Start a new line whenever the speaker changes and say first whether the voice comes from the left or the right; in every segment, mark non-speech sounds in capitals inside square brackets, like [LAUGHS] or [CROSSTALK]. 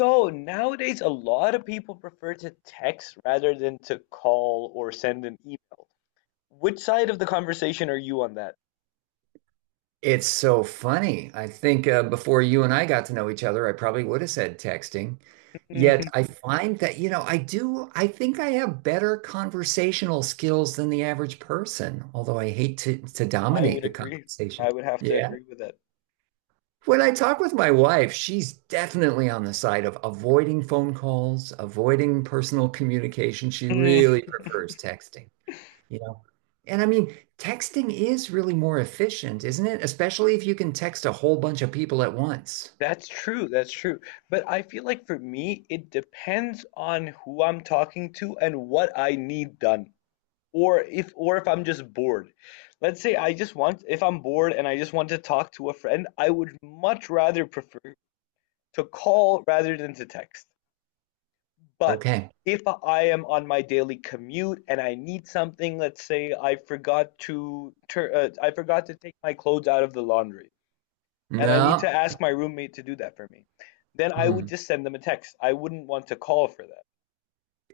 left: So nowadays, a lot of people prefer to text rather than to call or send an email. Which side of the conversation are you on that?
right: It's so funny. I think before you and I got to know each other, I probably would have said texting. Yet
left: Mhm.
right: I find that, I think I have better conversational skills than the average person, although I hate to
left: I
right: dominate
left: would
right: the
left: agree.
right: conversation.
left: I would have to
right: Yeah.
left: agree with that.
right: When I talk with my wife, she's definitely on the side of avoiding phone calls, avoiding personal communication. She
left: Hmm.
right: really prefers texting. And I mean, texting is really more efficient, isn't it? Especially if you can text a whole bunch of people at once.
left: That's true. That's true. But I feel like for me, it depends on who I'm talking to and what I need done. Or if I'm just bored. Let's say I just want, if I'm bored and I just want to talk to a friend, I would much rather prefer to call rather than to text. But
right: Okay.
left: if I am on my daily commute and I need something, let's say I forgot to tur I forgot to take my clothes out of the laundry, and I need to
right: No.
left: ask my roommate to do that for me, then I would
right: Hmm.
left: just send them a text. I wouldn't want to call for that.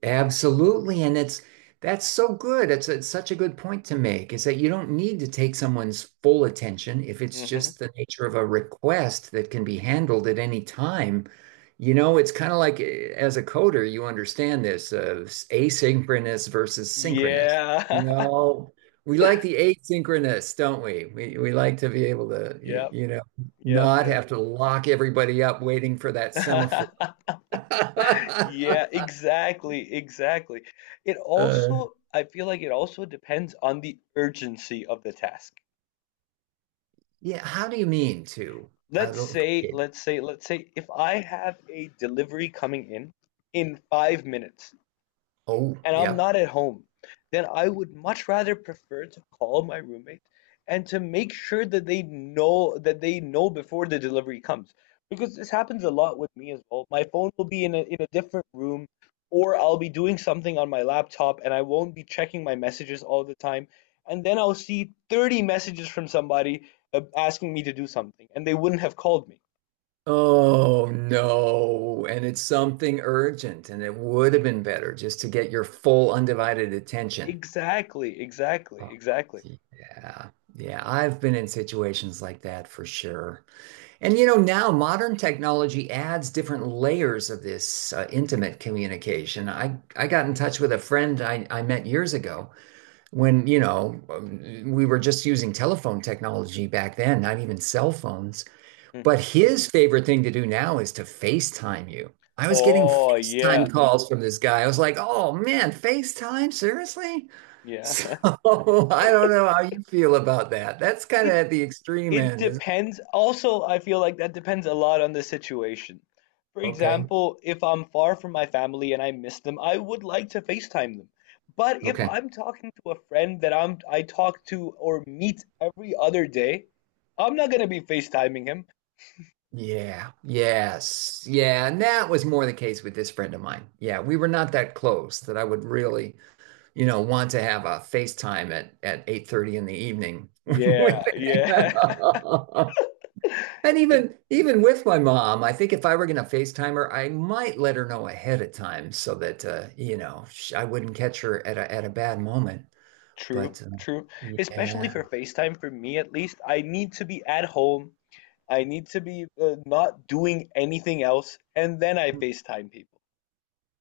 right: Absolutely. And it's that's so good. It's such a good point to make is that you don't need to take someone's full attention if it's
left: Hmm.
right: just the nature of a request that can be handled at any time. It's kind of like as a coder, you understand this asynchronous versus synchronous. You
left: Yeah. [LAUGHS]
right: know, we like the asynchronous, don't we? We like to be able to,
left: Yep. Yep.
right: not
left: Yep.
right: have to lock everybody up waiting for that semaphore.
left: [LAUGHS] Yeah,
right: [LAUGHS]
left: exactly, exactly. It
right: Uh,
left: also, I feel like it also depends on the urgency of the task.
right: Yeah, how do you mean to? I
left: Let's
right: don't
left: say,
right: appreciate it.
left: let's say, let's say if I have a delivery coming in 5 minutes
right: Oh,
left: and I'm
right: yep.
left: not at home, then I would much rather prefer to call my roommate and to make sure that they know before the delivery comes. Because this happens a lot with me as well. My phone will be in a different room, or I'll be doing something on my laptop and I won't be checking my messages all the time. And then I'll see 30 messages from somebody asking me to do something, and they wouldn't have called me.
right: Oh no. And it's something urgent, and it would have been better just to get your full undivided attention.
left: Exactly, exactly,
right: Oh,
left: exactly.
right: yeah. Yeah, I've been in situations like that for sure. And now modern technology adds different layers of this intimate communication. I got in touch with a friend I met years ago. When we were just using telephone technology back then, not even cell phones. But
left: Mhm.
right: his favorite thing to do now is to FaceTime you. I was getting
left: Oh, yeah.
right: FaceTime calls from this guy. I was like, oh man, FaceTime? Seriously?
left: Yeah.
right: So [LAUGHS]
left: [LAUGHS]
right: I don't know how you feel about that. That's kind of
left: It
right: at the extreme
left: it
right: end, isn't
left: depends. Also, I feel like that depends a lot on the situation. For
right: it? Okay.
left: example, if I'm far from my family and I miss them, I would like to FaceTime them. But if
right: Okay.
left: I'm talking to a friend that I talk to or meet every other day, I'm not gonna be FaceTiming him.
right: Yeah. Yes. Yeah. And that was more the case with this friend of mine. Yeah. We were not that close that I would really want to have a FaceTime at 8:30 in the evening.
left: Yeah, yeah.
right: [LAUGHS] And
left: [LAUGHS]
right: even with my mom, I think if I were going to FaceTime her, I might let her know ahead of time so that I wouldn't catch her at a bad moment.
left: True,
right: But
left: true. Especially
right: yeah.
left: for FaceTime, for me at least, I need to be at home. I need to be not doing anything else, and then I FaceTime people.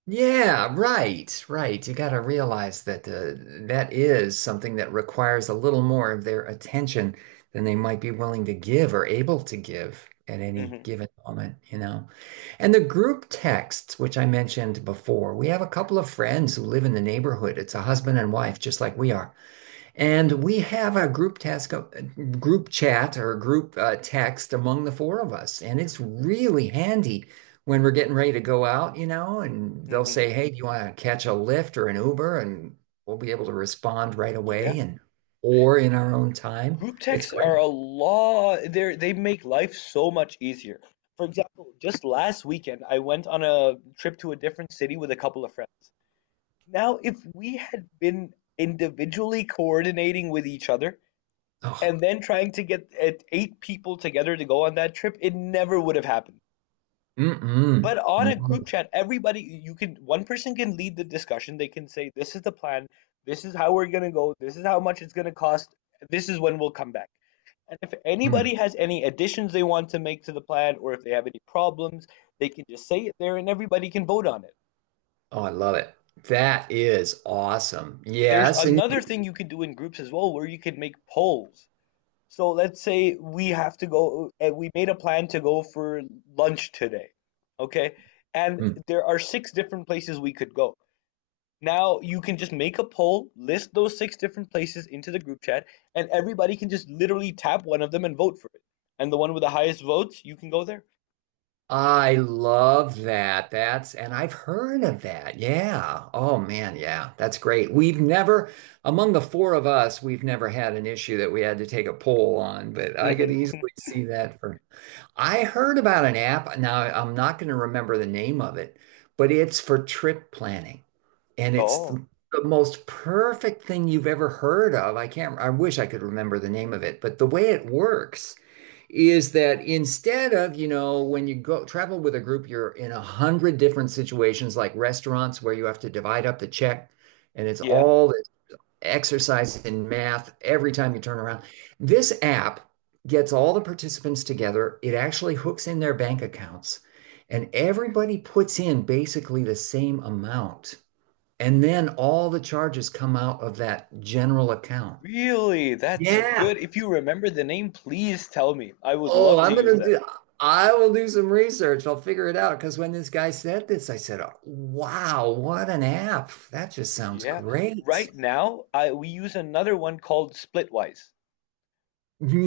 right: Yeah, right, right. You got to realize that that is something that requires a little more of their attention than they might be willing to give or able to give at any
left: Hmm.
right: given moment. And the group texts, which I mentioned before, we have a couple of friends who live in the neighborhood. It's a husband and wife, just like we are. And we have a group chat or a group text among the four of us. And it's really handy when we're getting ready to go out, and they'll
left: Hmm.
right: say, "Hey, do you want to catch a Lyft or an Uber?" And we'll be able to respond right away
left: Yeah.
right: and or in our own time.
left: Group
right: It's
left: texts
right: great.
left: are a law. They make life so much easier. For example, just last weekend, I went on a trip to a different city with a couple of friends. Now, if we had been individually coordinating with each other,
right: Oh,
left: and then trying to get eight people together to go on that trip, it never would have happened.
right: mm-mm.
left: But on a
right: No.
left: group chat, everybody you can one person can lead the discussion. They can say, "This is the plan. This is how we're gonna go. This is how much it's gonna cost. This is when we'll come back." And if anybody
right: Mm.
left: has any additions they want to make to the plan, or if they have any problems, they can just say it there, and everybody can vote on it.
right: Oh, I love it. That is awesome.
left: There's
right: Yes.
left: another thing you can do in groups as well, where you can make polls. So let's say we have to go, and we made a plan to go for lunch today, okay? And
right: You,
left: there are six different places we could go. Now you can just make a poll, list those six different places into the group chat, and everybody can just literally tap one of them and vote for it. And the one with the highest votes, you can go there.
right: I love that. And I've heard of that. Yeah. Oh man, yeah. That's great. We've never, Among the four of us, we've never had an issue that we had to take a poll on, but I could
left: Hmm.
right: easily
left: [LAUGHS]
right: see that for. I heard about an app. Now, I'm not going to remember the name of it, but it's for trip planning. And it's
left: Oh,
right: the most perfect thing you've ever heard of. I can't, I wish I could remember the name of it, but the way it works is that instead of, when you go travel with a group, you're in a hundred different situations like restaurants where you have to divide up the check and it's
left: yeah.
right: all this exercise in math every time you turn around. This app gets all the participants together. It actually hooks in their bank accounts and everybody puts in basically the same amount. And then all the charges come out of that general account.
left: Really? That's
right: Yeah.
left: good. If you remember the name, please tell me. I would
right: Oh,
left: love to
right: I'm Um,
left: use
right: gonna
left: that.
right: do, I will do some research. I'll figure it out. Because when this guy said this, I said, oh, wow, what an app. That just sounds
left: Yeah.
right: great.
left: Right now, I we use another one called Splitwise.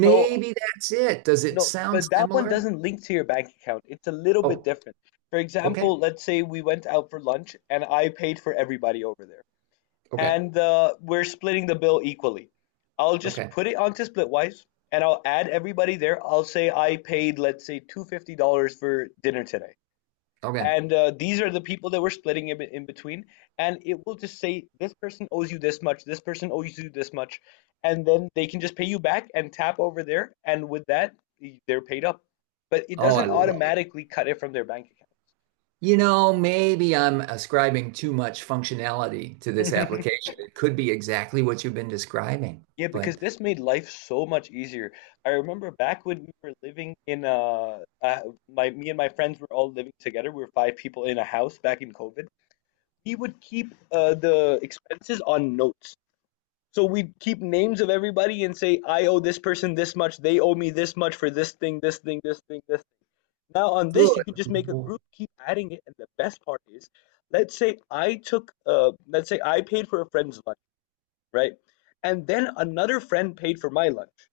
left: So
right: that's it. Does it
left: no, but
right: sound
left: that one
right: similar?
left: doesn't link to your bank account. It's a little bit
right: Oh,
left: different. For
right: okay.
left: example, let's say we went out for lunch and I paid for everybody over there,
right: Okay.
left: and we're splitting the bill equally. I'll just
right: Okay.
left: put it onto Splitwise and I'll add everybody there. I'll say I paid, let's say, $250 for dinner today,
right: Okay.
left: and these are the people that we're splitting in between. And it will just say this person owes you this much, this person owes you this much, and then they can just pay you back and tap over there, and with that they're paid up. But it
right: Oh, I
left: doesn't
right: love it.
left: automatically cut it from their bank
right: Maybe I'm ascribing too much functionality to this
left: account. [LAUGHS]
right: application. It could be exactly what you've been describing,
left: Yeah, because
right: but
left: this made life so much easier. I remember back when we were living in my me and my friends were all living together. We were five people in a house back in COVID. We would keep the expenses on notes. So we keep names of everybody and say, I owe this person this much, they owe me this much for this thing, this thing, this thing, this thing. Now on this, you
right: good.
left: can just make a
right: Mm,
left: group, keep adding it, and the best part is, let's say I took, let's say I paid for a friend's lunch, right? And then another friend paid for my lunch.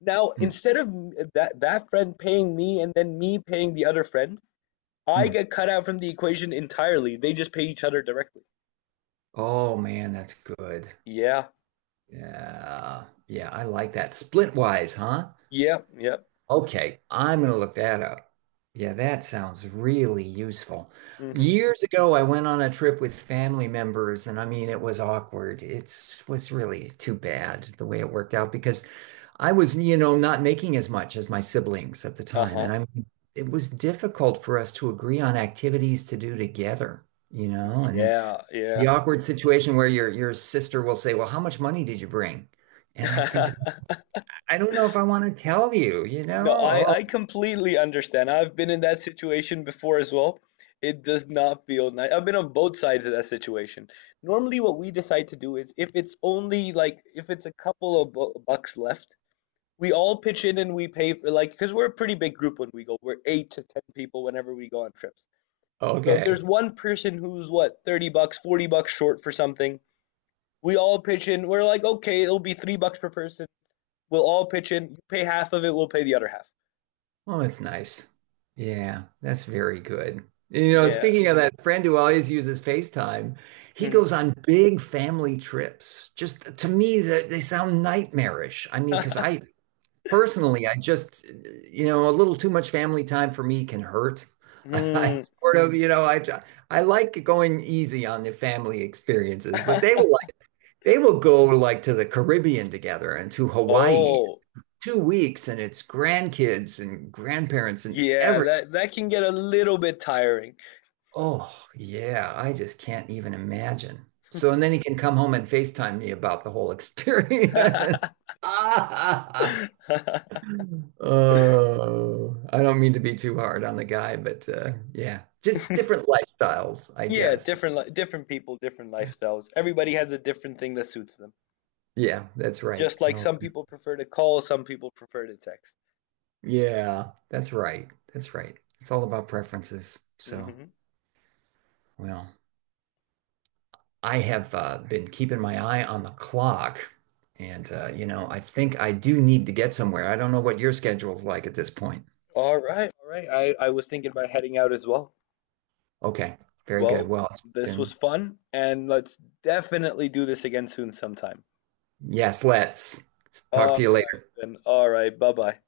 left: Now instead of that friend paying me and then me paying the other friend, I
right: mm.
left: get cut out from the equation entirely. They just pay each other directly.
right: Oh man, that's good.
left: Yeah,
right: Yeah, yeah, I like that. Splitwise, huh?
left: yeah, yeah.
right: Okay, I'm gonna look that up. Yeah, that sounds really useful.
left: Hmm.
right: Years ago, I went on a trip with family members, and I mean, it was awkward. It was really too bad the way it worked out because I was, not making as much as my siblings at the time,
left: Uh-huh.
right: and I mean, it was difficult for us to agree on activities to do together, and
left: Yeah, yeah.
right: the awkward situation where your sister will say, "Well, how much money did you bring?" And I think to,
left: [LAUGHS]
right: I don't know if I want to tell you, you
left: No, I,
right: know?
left: I completely understand. I've been in that situation before as well. It does not feel nice. I've been on both sides of that situation. Normally, what we decide to do is if it's only like if it's a couple of bu bucks left, we all pitch in and we pay for, like, because we're a pretty big group when we go. We're 8 to 10 people whenever we go on trips.
right: Oh,
left: So if there's
right: okay.
left: one person who's what, 30 bucks, 40 bucks short for something, we all pitch in. We're like, okay, it'll be 3 bucks per person. We'll all pitch in. You pay half of it, we'll pay the other half.
right: Well, that's nice. Yeah, that's very good. You know,
left: Yeah.
right: speaking of that friend who always uses FaceTime, he
left: Mhm.
right: goes on big family trips. Just to me, that they sound nightmarish. I mean, because I
left: [LAUGHS]
right: Personally, I just, a little too much family time for me can hurt. [LAUGHS] I
left: Mm.
right: sort of, I like going easy on the family experiences, but
left: [LAUGHS]
right: they will go like to the Caribbean together and to Hawaii
left: Oh,
right: 2 weeks, and it's grandkids and grandparents and
left: yeah,
right: everything.
left: that can get a little bit tiring.
right: Oh yeah, I just can't even imagine. So and then he can come home and FaceTime me about the whole experience. [LAUGHS] Ah.
left: [LAUGHS]
right: Oh, I don't mean to be too hard on the guy, but yeah, just different lifestyles, I
left: Yeah,
right: guess.
left: different li different people, different lifestyles. Everybody has a different thing that suits them.
right: Yeah, that's right.
left: Just
right: You
left: like
right: know,
left: some people prefer to call, some people prefer to text.
right: yeah, that's right. That's right. It's all about preferences. So,
left: Mhm.
right: well, I have been keeping my eye on the clock, and I think I do need to get somewhere. I don't know what your schedule's like at this point.
left: All right, all right. I was thinking about heading out as well.
right: Okay, very good.
left: Well, this was fun, and let's definitely do this again soon sometime.
right: Yes, let's talk
left: All
right: to you
left: right,
right: later.
left: then. All right. Bye-bye.